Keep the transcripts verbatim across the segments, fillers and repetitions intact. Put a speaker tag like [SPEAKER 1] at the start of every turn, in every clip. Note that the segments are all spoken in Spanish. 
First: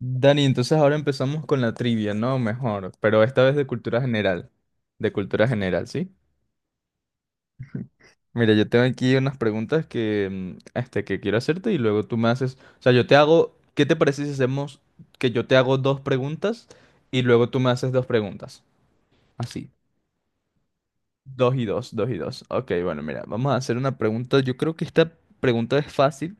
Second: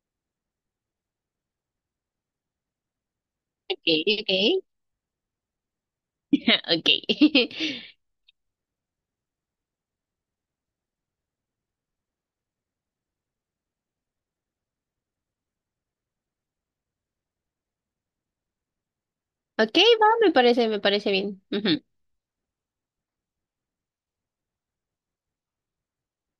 [SPEAKER 1] Dani, entonces ahora empezamos con la trivia, ¿no? Mejor, pero esta vez de
[SPEAKER 2] Ok,
[SPEAKER 1] cultura
[SPEAKER 2] ok.
[SPEAKER 1] general. De cultura general, ¿sí?
[SPEAKER 2] Ok.
[SPEAKER 1] Mira, yo tengo aquí unas preguntas que, mm, este, que quiero hacerte y luego tú me haces... O sea, yo te hago... ¿Qué te parece si hacemos que yo te hago dos preguntas y luego tú me haces dos preguntas? Así.
[SPEAKER 2] Ok, va, me parece, me parece bien.
[SPEAKER 1] Dos y
[SPEAKER 2] Ujú.
[SPEAKER 1] dos, dos y dos. Ok, bueno, mira, vamos a hacer una pregunta. Yo creo que esta pregunta es fácil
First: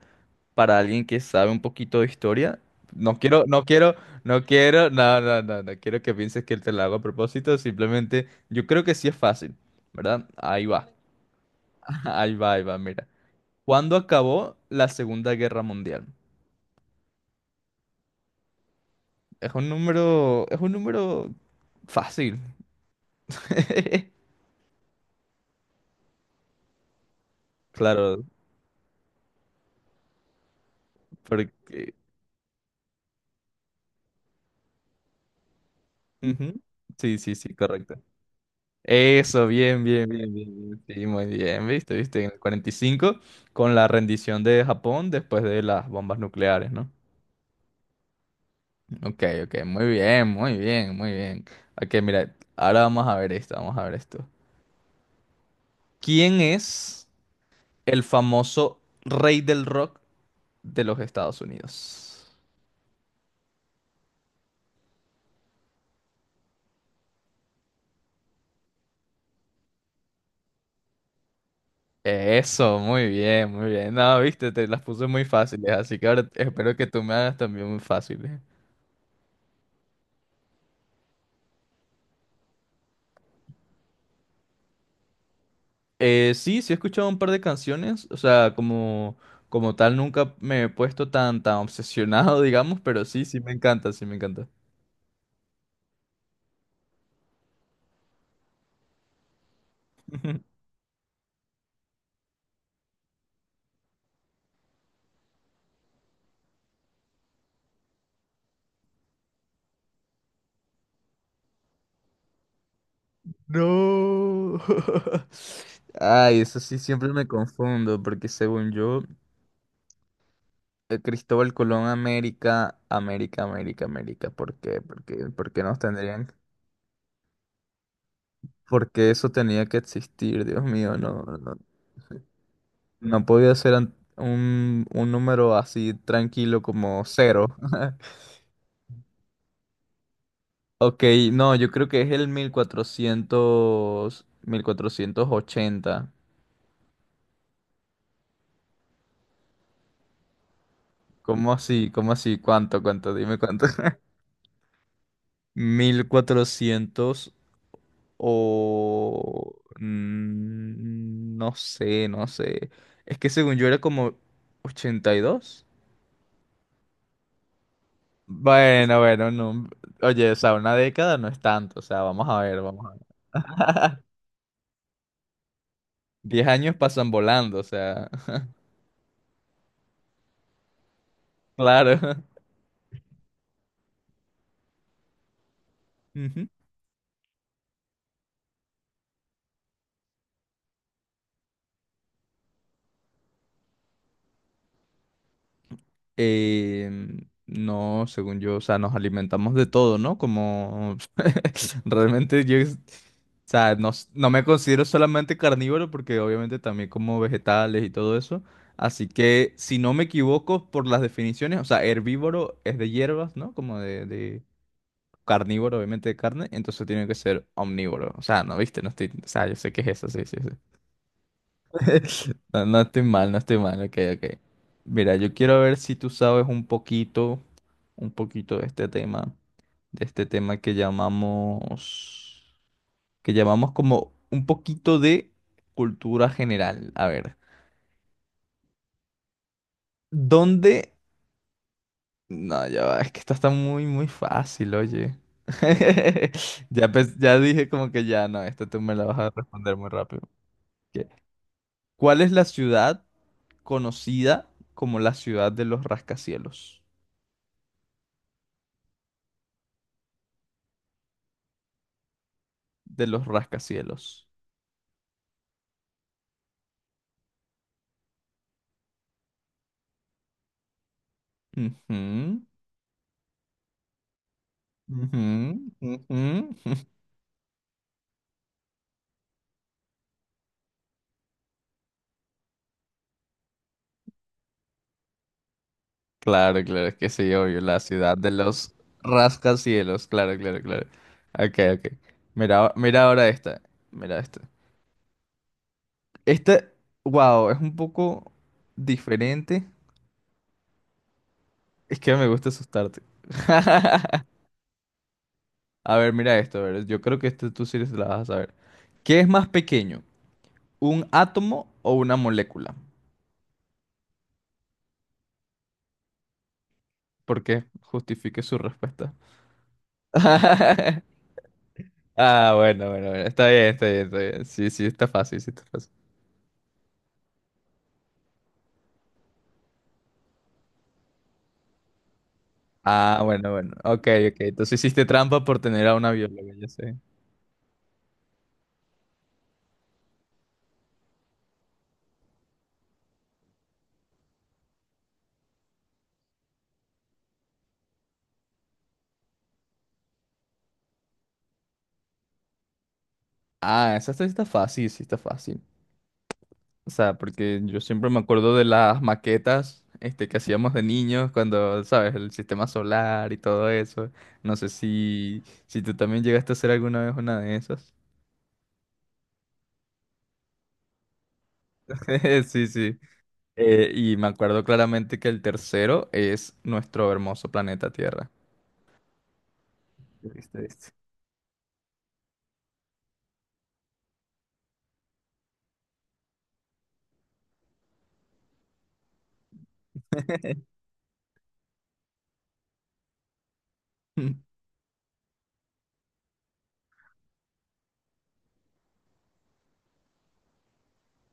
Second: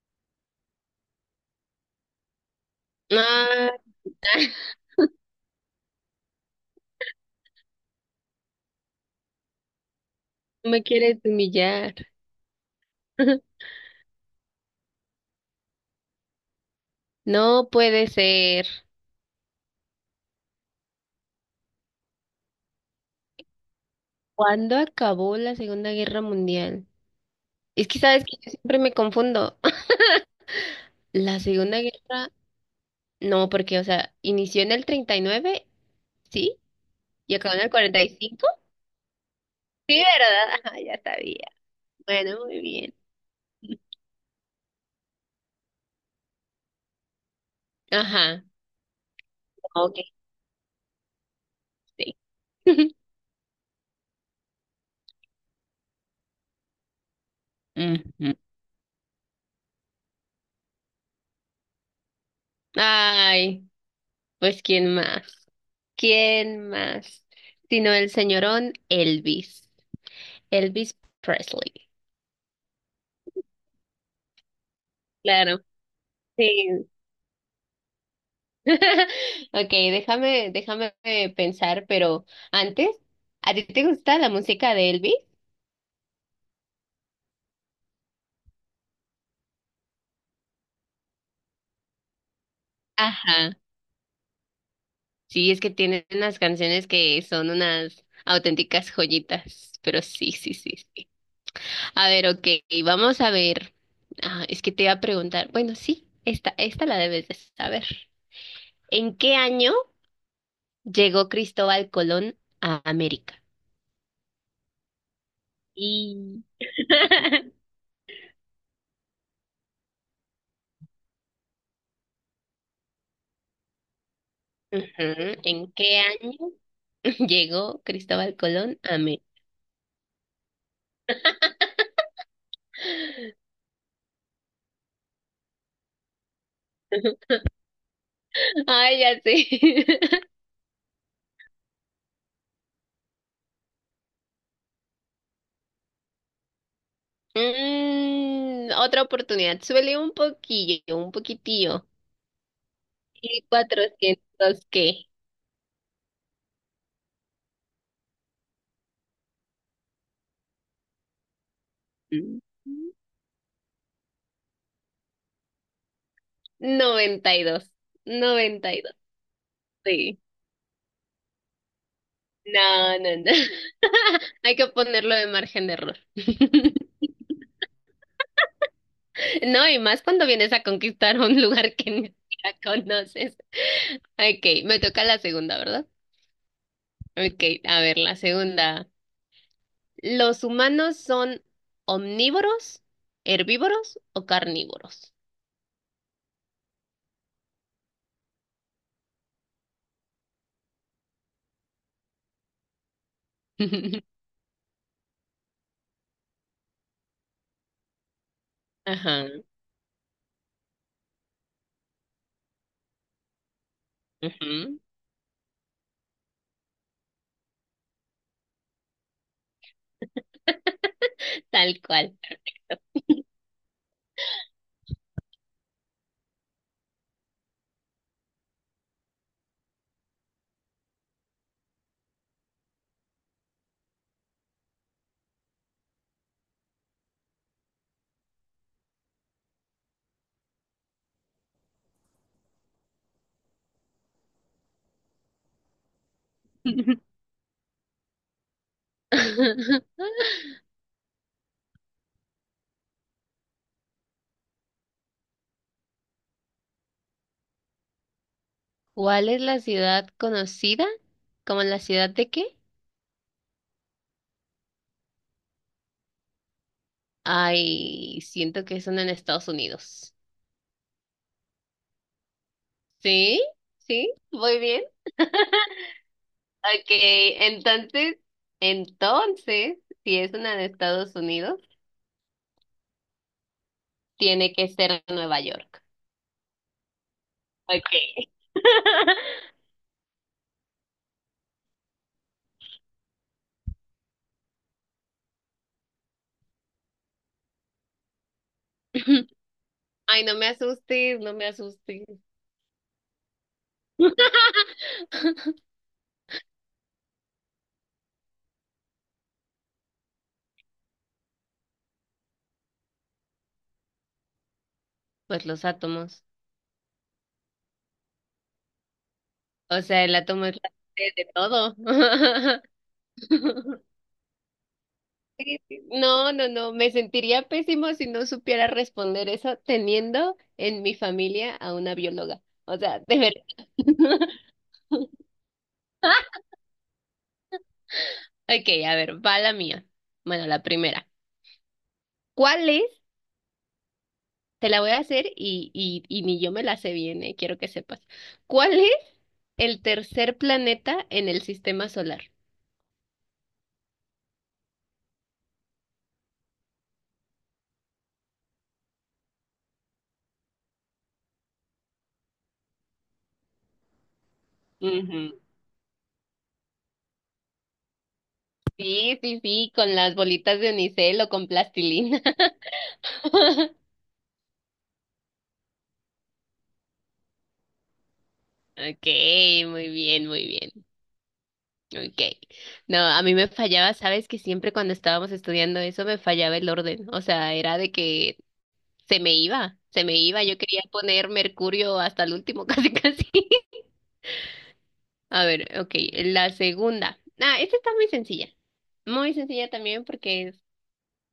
[SPEAKER 1] para alguien que sabe un poquito de historia. No quiero, no
[SPEAKER 2] Ah,
[SPEAKER 1] quiero, no quiero, no, no, no, no quiero que pienses que te lo hago a propósito. Simplemente, yo creo que sí es fácil, ¿verdad? Ahí
[SPEAKER 2] me
[SPEAKER 1] va,
[SPEAKER 2] quieres humillar.
[SPEAKER 1] ahí va, ahí va, mira. ¿Cuándo acabó la Segunda Guerra Mundial?
[SPEAKER 2] No puede ser.
[SPEAKER 1] Es un número, es un número fácil.
[SPEAKER 2] ¿Cuándo acabó la Segunda Guerra Mundial? Es que
[SPEAKER 1] Claro,
[SPEAKER 2] sabes que yo siempre me confundo. La Segunda
[SPEAKER 1] porque...
[SPEAKER 2] Guerra, no, porque, o sea, inició en el treinta y nueve,
[SPEAKER 1] ujú.
[SPEAKER 2] ¿sí?
[SPEAKER 1] Sí, sí,
[SPEAKER 2] Y
[SPEAKER 1] sí,
[SPEAKER 2] acabó en el
[SPEAKER 1] correcto.
[SPEAKER 2] cuarenta y cinco.
[SPEAKER 1] Eso, bien,
[SPEAKER 2] Sí,
[SPEAKER 1] bien, bien,
[SPEAKER 2] ¿verdad?
[SPEAKER 1] bien,
[SPEAKER 2] Ajá,
[SPEAKER 1] bien.
[SPEAKER 2] ya
[SPEAKER 1] Sí, muy
[SPEAKER 2] sabía.
[SPEAKER 1] bien, viste, viste, en el
[SPEAKER 2] Bueno, muy bien.
[SPEAKER 1] cuarenta y cinco con la rendición de Japón después de las bombas nucleares, ¿no?
[SPEAKER 2] Ajá.
[SPEAKER 1] Ok, ok, muy
[SPEAKER 2] Ok,
[SPEAKER 1] bien, muy bien, muy bien. Ok,
[SPEAKER 2] sí.
[SPEAKER 1] mira, ahora vamos a ver esto, vamos a ver esto. ¿Quién es el
[SPEAKER 2] Ujú.
[SPEAKER 1] famoso rey del rock de los Estados Unidos?
[SPEAKER 2] Ay. Pues ¿quién más? ¿Quién más? Sino el señorón Elvis, Elvis Presley.
[SPEAKER 1] Eso, muy bien, muy bien. No, viste, te las puse muy
[SPEAKER 2] Claro,
[SPEAKER 1] fáciles, así que ahora espero que
[SPEAKER 2] sí.
[SPEAKER 1] tú me hagas también muy fáciles.
[SPEAKER 2] Ok, déjame, déjame eh, pensar, pero antes, ¿a ti te gusta la música de Elvis?
[SPEAKER 1] Eh, sí, sí he escuchado un par de canciones, o sea, como, como tal nunca me he puesto tan, tan obsesionado, digamos, pero sí, sí me
[SPEAKER 2] Ajá,
[SPEAKER 1] encanta, sí me encanta.
[SPEAKER 2] sí, es que tiene unas canciones que son unas auténticas joyitas, pero sí, sí, sí, sí. A ver, ok, vamos a ver. Ah, es que te iba a preguntar, bueno, sí, esta, esta la debes de saber. ¿En qué año llegó Cristóbal Colón a América?
[SPEAKER 1] No.
[SPEAKER 2] Y...
[SPEAKER 1] Ay, eso sí siempre me confundo, porque según yo, eh, Cristóbal Colón, América, América, América, América, ¿por qué?
[SPEAKER 2] Ujú,
[SPEAKER 1] ¿Por qué? ¿Por qué
[SPEAKER 2] ¿en
[SPEAKER 1] nos
[SPEAKER 2] qué
[SPEAKER 1] tendrían?
[SPEAKER 2] año llegó Cristóbal Colón
[SPEAKER 1] ¿Por
[SPEAKER 2] a
[SPEAKER 1] qué
[SPEAKER 2] América?
[SPEAKER 1] eso tenía que existir? Dios mío, no, no, no podía ser an- un, un número así tranquilo como cero.
[SPEAKER 2] Ay, ya sé.
[SPEAKER 1] Ok, no, yo creo que es el mil mil cuatrocientos mil cuatrocientos ochenta.
[SPEAKER 2] Mm, otra oportunidad. Suele un poquillo, un
[SPEAKER 1] ¿Cómo
[SPEAKER 2] poquitillo.
[SPEAKER 1] así? ¿Cómo así? ¿Cuánto? ¿Cuánto? Dime
[SPEAKER 2] ¿Y
[SPEAKER 1] cuánto.
[SPEAKER 2] cuatrocientos qué?
[SPEAKER 1] Mil cuatrocientos o... mm, no sé, no
[SPEAKER 2] Mm,
[SPEAKER 1] sé. Es que según yo era como ochenta y dos.
[SPEAKER 2] noventa y dos. Noventa y dos,
[SPEAKER 1] Bueno, bueno, no.
[SPEAKER 2] sí.
[SPEAKER 1] Oye, o sea, una década no es tanto. O sea, vamos a ver, vamos a
[SPEAKER 2] No,
[SPEAKER 1] ver.
[SPEAKER 2] no, no. Hay que ponerlo de margen de error.
[SPEAKER 1] Diez años pasan volando, o sea,
[SPEAKER 2] No, y más cuando vienes a conquistar un lugar que ni
[SPEAKER 1] claro.
[SPEAKER 2] siquiera conoces. Ok, me toca la segunda, ¿verdad? Ok, a ver, la segunda. ¿Los humanos son omnívoros, herbívoros o carnívoros?
[SPEAKER 1] Em, no, según yo, o sea, nos alimentamos de todo, ¿no? Como realmente yo, es- o sea, no, s- no me considero solamente carnívoro porque obviamente también como vegetales y todo eso. Así
[SPEAKER 2] Ajá,
[SPEAKER 1] que, si no me equivoco por las definiciones, o sea, herbívoro es de hierbas, ¿no? Como de, de
[SPEAKER 2] ujú.
[SPEAKER 1] carnívoro, obviamente de carne, entonces tiene que ser omnívoro. O sea, no, viste, no estoy, o sea, yo sé que es eso, sí, sí, sí.
[SPEAKER 2] Tal cual.
[SPEAKER 1] No, no estoy mal, no estoy mal, ok, ok. Mira, yo quiero ver si tú sabes un poquito, un poquito de este tema, de este tema que llamamos, que llamamos como un poquito de cultura general. A ver, ¿dónde? No, ya va, es que esta está muy, muy fácil, oye. Ya, pens- ya dije como que ya, no, esta tú me la vas a responder muy rápido. Ok. ¿Cuál es la ciudad conocida como la ciudad de los rascacielos?
[SPEAKER 2] ¿Cuál es la ciudad conocida como la ciudad de qué?
[SPEAKER 1] De los rascacielos.
[SPEAKER 2] Ay, siento que son en Estados Unidos.
[SPEAKER 1] Ujú,
[SPEAKER 2] ¿Sí? ¿Sí? Muy bien.
[SPEAKER 1] ujú, ujú.
[SPEAKER 2] Ok, entonces, entonces, si es una de Estados Unidos, tiene que ser Nueva York.
[SPEAKER 1] Claro, claro, es que sí, obvio, la ciudad
[SPEAKER 2] Okay.
[SPEAKER 1] de los rascacielos, claro, claro, claro. Ok, ok. Mira, mira ahora esta, mira esta. Esta, wow, es un poco diferente.
[SPEAKER 2] Ay, no me asustes, no me
[SPEAKER 1] Es
[SPEAKER 2] asustes.
[SPEAKER 1] que me gusta asustarte. A ver, mira esto, a ver, yo creo que este tú sí la vas a saber. ¿Qué es más pequeño, un átomo o una molécula?
[SPEAKER 2] Pues los átomos.
[SPEAKER 1] Porque justifique su respuesta.
[SPEAKER 2] O sea, el átomo es la base de todo.
[SPEAKER 1] Ah, bueno, bueno, bueno. Está bien, está bien, está bien. Sí, sí, está fácil, sí,
[SPEAKER 2] Sí,
[SPEAKER 1] está
[SPEAKER 2] sí.
[SPEAKER 1] fácil.
[SPEAKER 2] No, no, no. Me sentiría pésimo si no supiera responder eso teniendo en mi familia a una bióloga. O sea, de
[SPEAKER 1] Ah, bueno,
[SPEAKER 2] verdad.
[SPEAKER 1] bueno. Ok, ok. Entonces hiciste trampa por tener a una bióloga, ya sé.
[SPEAKER 2] Ok, a ver, va la mía. Bueno, la primera. ¿Cuál es? Te la voy a hacer y, y, y ni yo me la sé bien, eh, quiero que sepas. ¿Cuál es el tercer planeta en el sistema solar?
[SPEAKER 1] Ah, esa está, está fácil, sí, está fácil. O sea, porque yo siempre me acuerdo de las maquetas, este, que hacíamos de niños cuando, ¿sabes? El sistema solar y todo eso. No sé
[SPEAKER 2] Ujú.
[SPEAKER 1] si, si tú también llegaste a hacer alguna vez una de esas.
[SPEAKER 2] Sí, sí, sí, con las bolitas de unicel o con plastilina.
[SPEAKER 1] Sí, sí. Eh, y me acuerdo claramente que el tercero es nuestro hermoso planeta Tierra.
[SPEAKER 2] Ok, muy bien, muy
[SPEAKER 1] Viste,
[SPEAKER 2] bien.
[SPEAKER 1] viste.
[SPEAKER 2] Ok. No, a mí me fallaba, sabes que siempre cuando estábamos estudiando eso me fallaba el orden. O sea, era de que se me iba, se me iba. Yo quería poner Mercurio hasta el último, casi, casi. A ver, ok, la segunda. Ah, esta está muy sencilla. Muy sencilla también porque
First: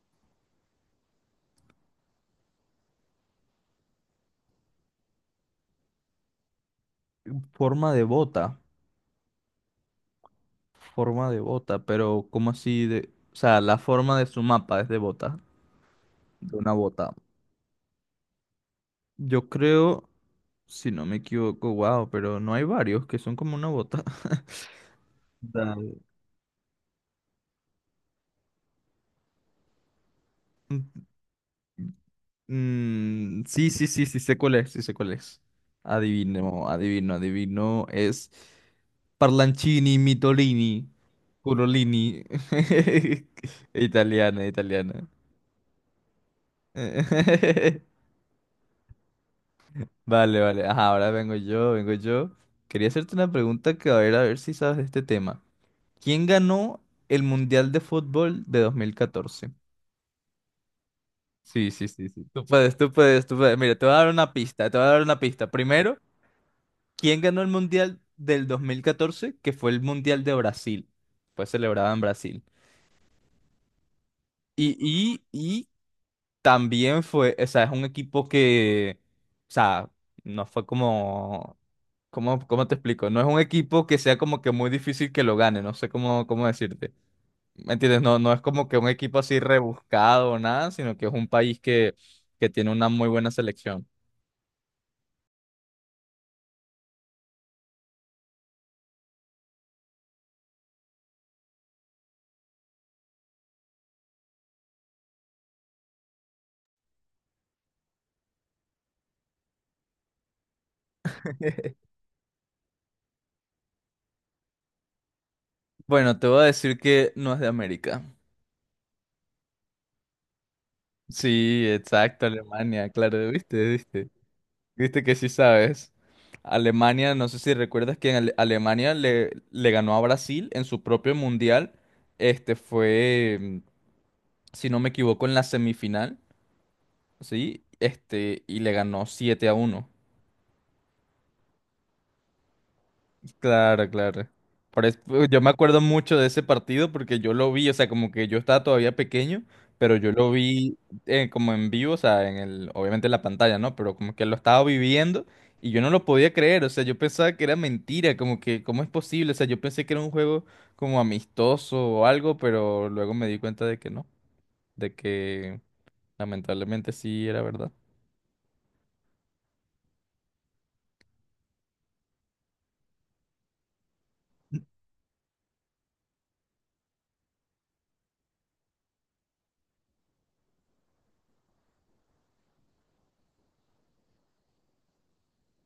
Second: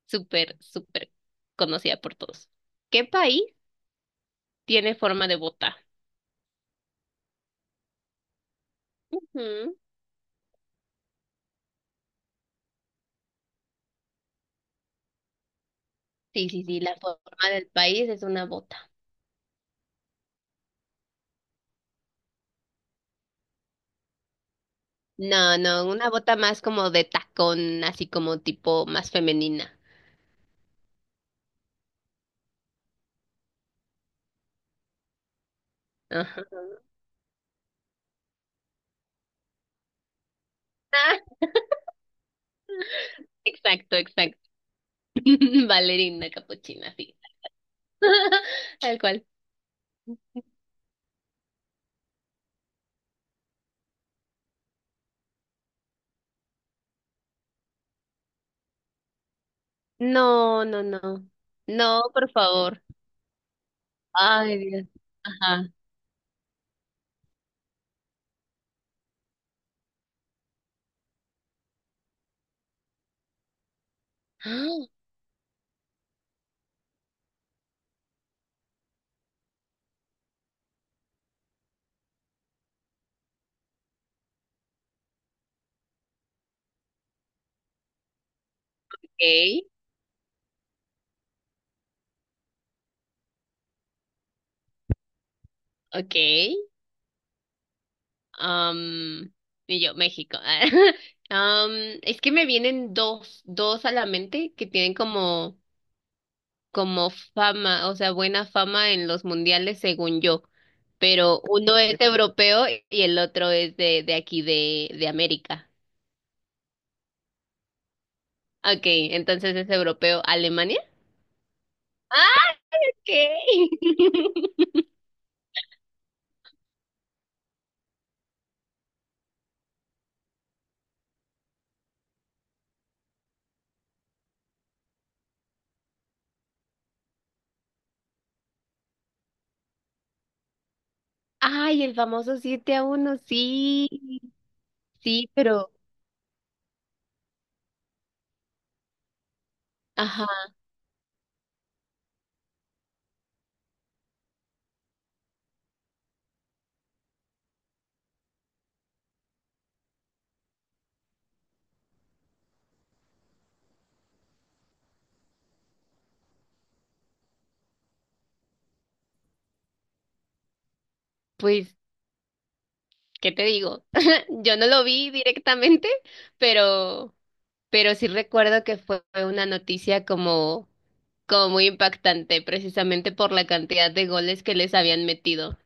[SPEAKER 2] súper, súper conocida por todos. ¿Qué país tiene forma de bota?
[SPEAKER 1] Forma de bota.
[SPEAKER 2] Ujú.
[SPEAKER 1] Forma de bota, pero ¿cómo así de...? O sea, la forma de su mapa es de bota,
[SPEAKER 2] Sí,
[SPEAKER 1] de
[SPEAKER 2] sí,
[SPEAKER 1] una
[SPEAKER 2] sí, la
[SPEAKER 1] bota.
[SPEAKER 2] forma del país es una bota.
[SPEAKER 1] Yo creo, si no me equivoco, wow, pero no hay varios que son como una bota.
[SPEAKER 2] No,
[SPEAKER 1] Da-
[SPEAKER 2] no, una bota más como de tacón, así como tipo más femenina.
[SPEAKER 1] Mm, sí, sí, sí, sí, sé cuál es, sí sé cuál es.
[SPEAKER 2] Ajá.
[SPEAKER 1] Adivino, adivino, adivino. Es Parlancini, Mitolini,
[SPEAKER 2] Ah,
[SPEAKER 1] Curolini.
[SPEAKER 2] exacto,
[SPEAKER 1] Italiana,
[SPEAKER 2] exacto.
[SPEAKER 1] italiana.
[SPEAKER 2] Valerina capuchina, sí. Tal cual.
[SPEAKER 1] Vale, vale. Ajá, ahora vengo yo, vengo yo. Quería hacerte una pregunta que a ver, a ver si sabes de este tema. ¿Quién ganó el Mundial de Fútbol de dos mil catorce?
[SPEAKER 2] No, no, no.
[SPEAKER 1] Sí, sí,
[SPEAKER 2] No,
[SPEAKER 1] sí, sí.
[SPEAKER 2] por
[SPEAKER 1] Tú puedes,
[SPEAKER 2] favor.
[SPEAKER 1] tú puedes, tú puedes. Mira, te voy a dar una
[SPEAKER 2] Ay,
[SPEAKER 1] pista, te voy
[SPEAKER 2] Dios.
[SPEAKER 1] a dar una pista.
[SPEAKER 2] Ajá.
[SPEAKER 1] Primero, ¿quién ganó el Mundial del dos mil catorce? Que fue el Mundial de Brasil. Fue celebrado en Brasil. Y,
[SPEAKER 2] Ah,
[SPEAKER 1] y, y también fue, o sea, es un equipo que, o sea, no fue como, ¿cómo, cómo te explico? No es un equipo que sea como que muy difícil que lo gane, no sé cómo, cómo decirte. ¿Me entiendes? No, no es como que un equipo
[SPEAKER 2] ok,
[SPEAKER 1] así rebuscado o nada, sino que es un país que, que tiene una muy buena selección.
[SPEAKER 2] ok. Am, y yo, México. Am, es que me vienen dos, dos a la mente que tienen como, como fama, o sea, buena fama en los mundiales, según yo. Pero uno es europeo y el otro es de, de aquí, de, de América.
[SPEAKER 1] Bueno, te voy a decir que no es de América.
[SPEAKER 2] Ok, entonces es europeo, Alemania.
[SPEAKER 1] Sí, exacto,
[SPEAKER 2] Ah,
[SPEAKER 1] Alemania,
[SPEAKER 2] ok.
[SPEAKER 1] claro, viste, viste. Viste que sí sabes. Alemania, no sé si recuerdas que en Ale- Alemania le, le ganó a Brasil en su propio mundial. Este fue, mm, si no me equivoco, en la semifinal, ¿sí? Este, y le ganó siete a uno.
[SPEAKER 2] Ay, el famoso siete a uno, sí.
[SPEAKER 1] Claro, claro. Por es- pues,
[SPEAKER 2] Sí,
[SPEAKER 1] yo me
[SPEAKER 2] pero,
[SPEAKER 1] acuerdo mucho de ese partido porque yo lo vi, o sea, como que yo estaba todavía pequeño, pero yo
[SPEAKER 2] ajá,
[SPEAKER 1] lo vi eh, como en vivo, o sea, en el, obviamente en la pantalla, ¿no? Pero como que lo estaba viviendo y yo no lo podía creer, o sea, yo pensaba que era mentira, como que, ¿cómo es posible? O sea, yo pensé que era un juego como amistoso o algo, pero luego me di cuenta de que no, de que lamentablemente sí era verdad.
[SPEAKER 2] pues, ¿qué te digo? Yo no lo vi directamente, pero, pero sí recuerdo que fue una noticia como, como muy impactante, precisamente por la cantidad de goles que les habían metido.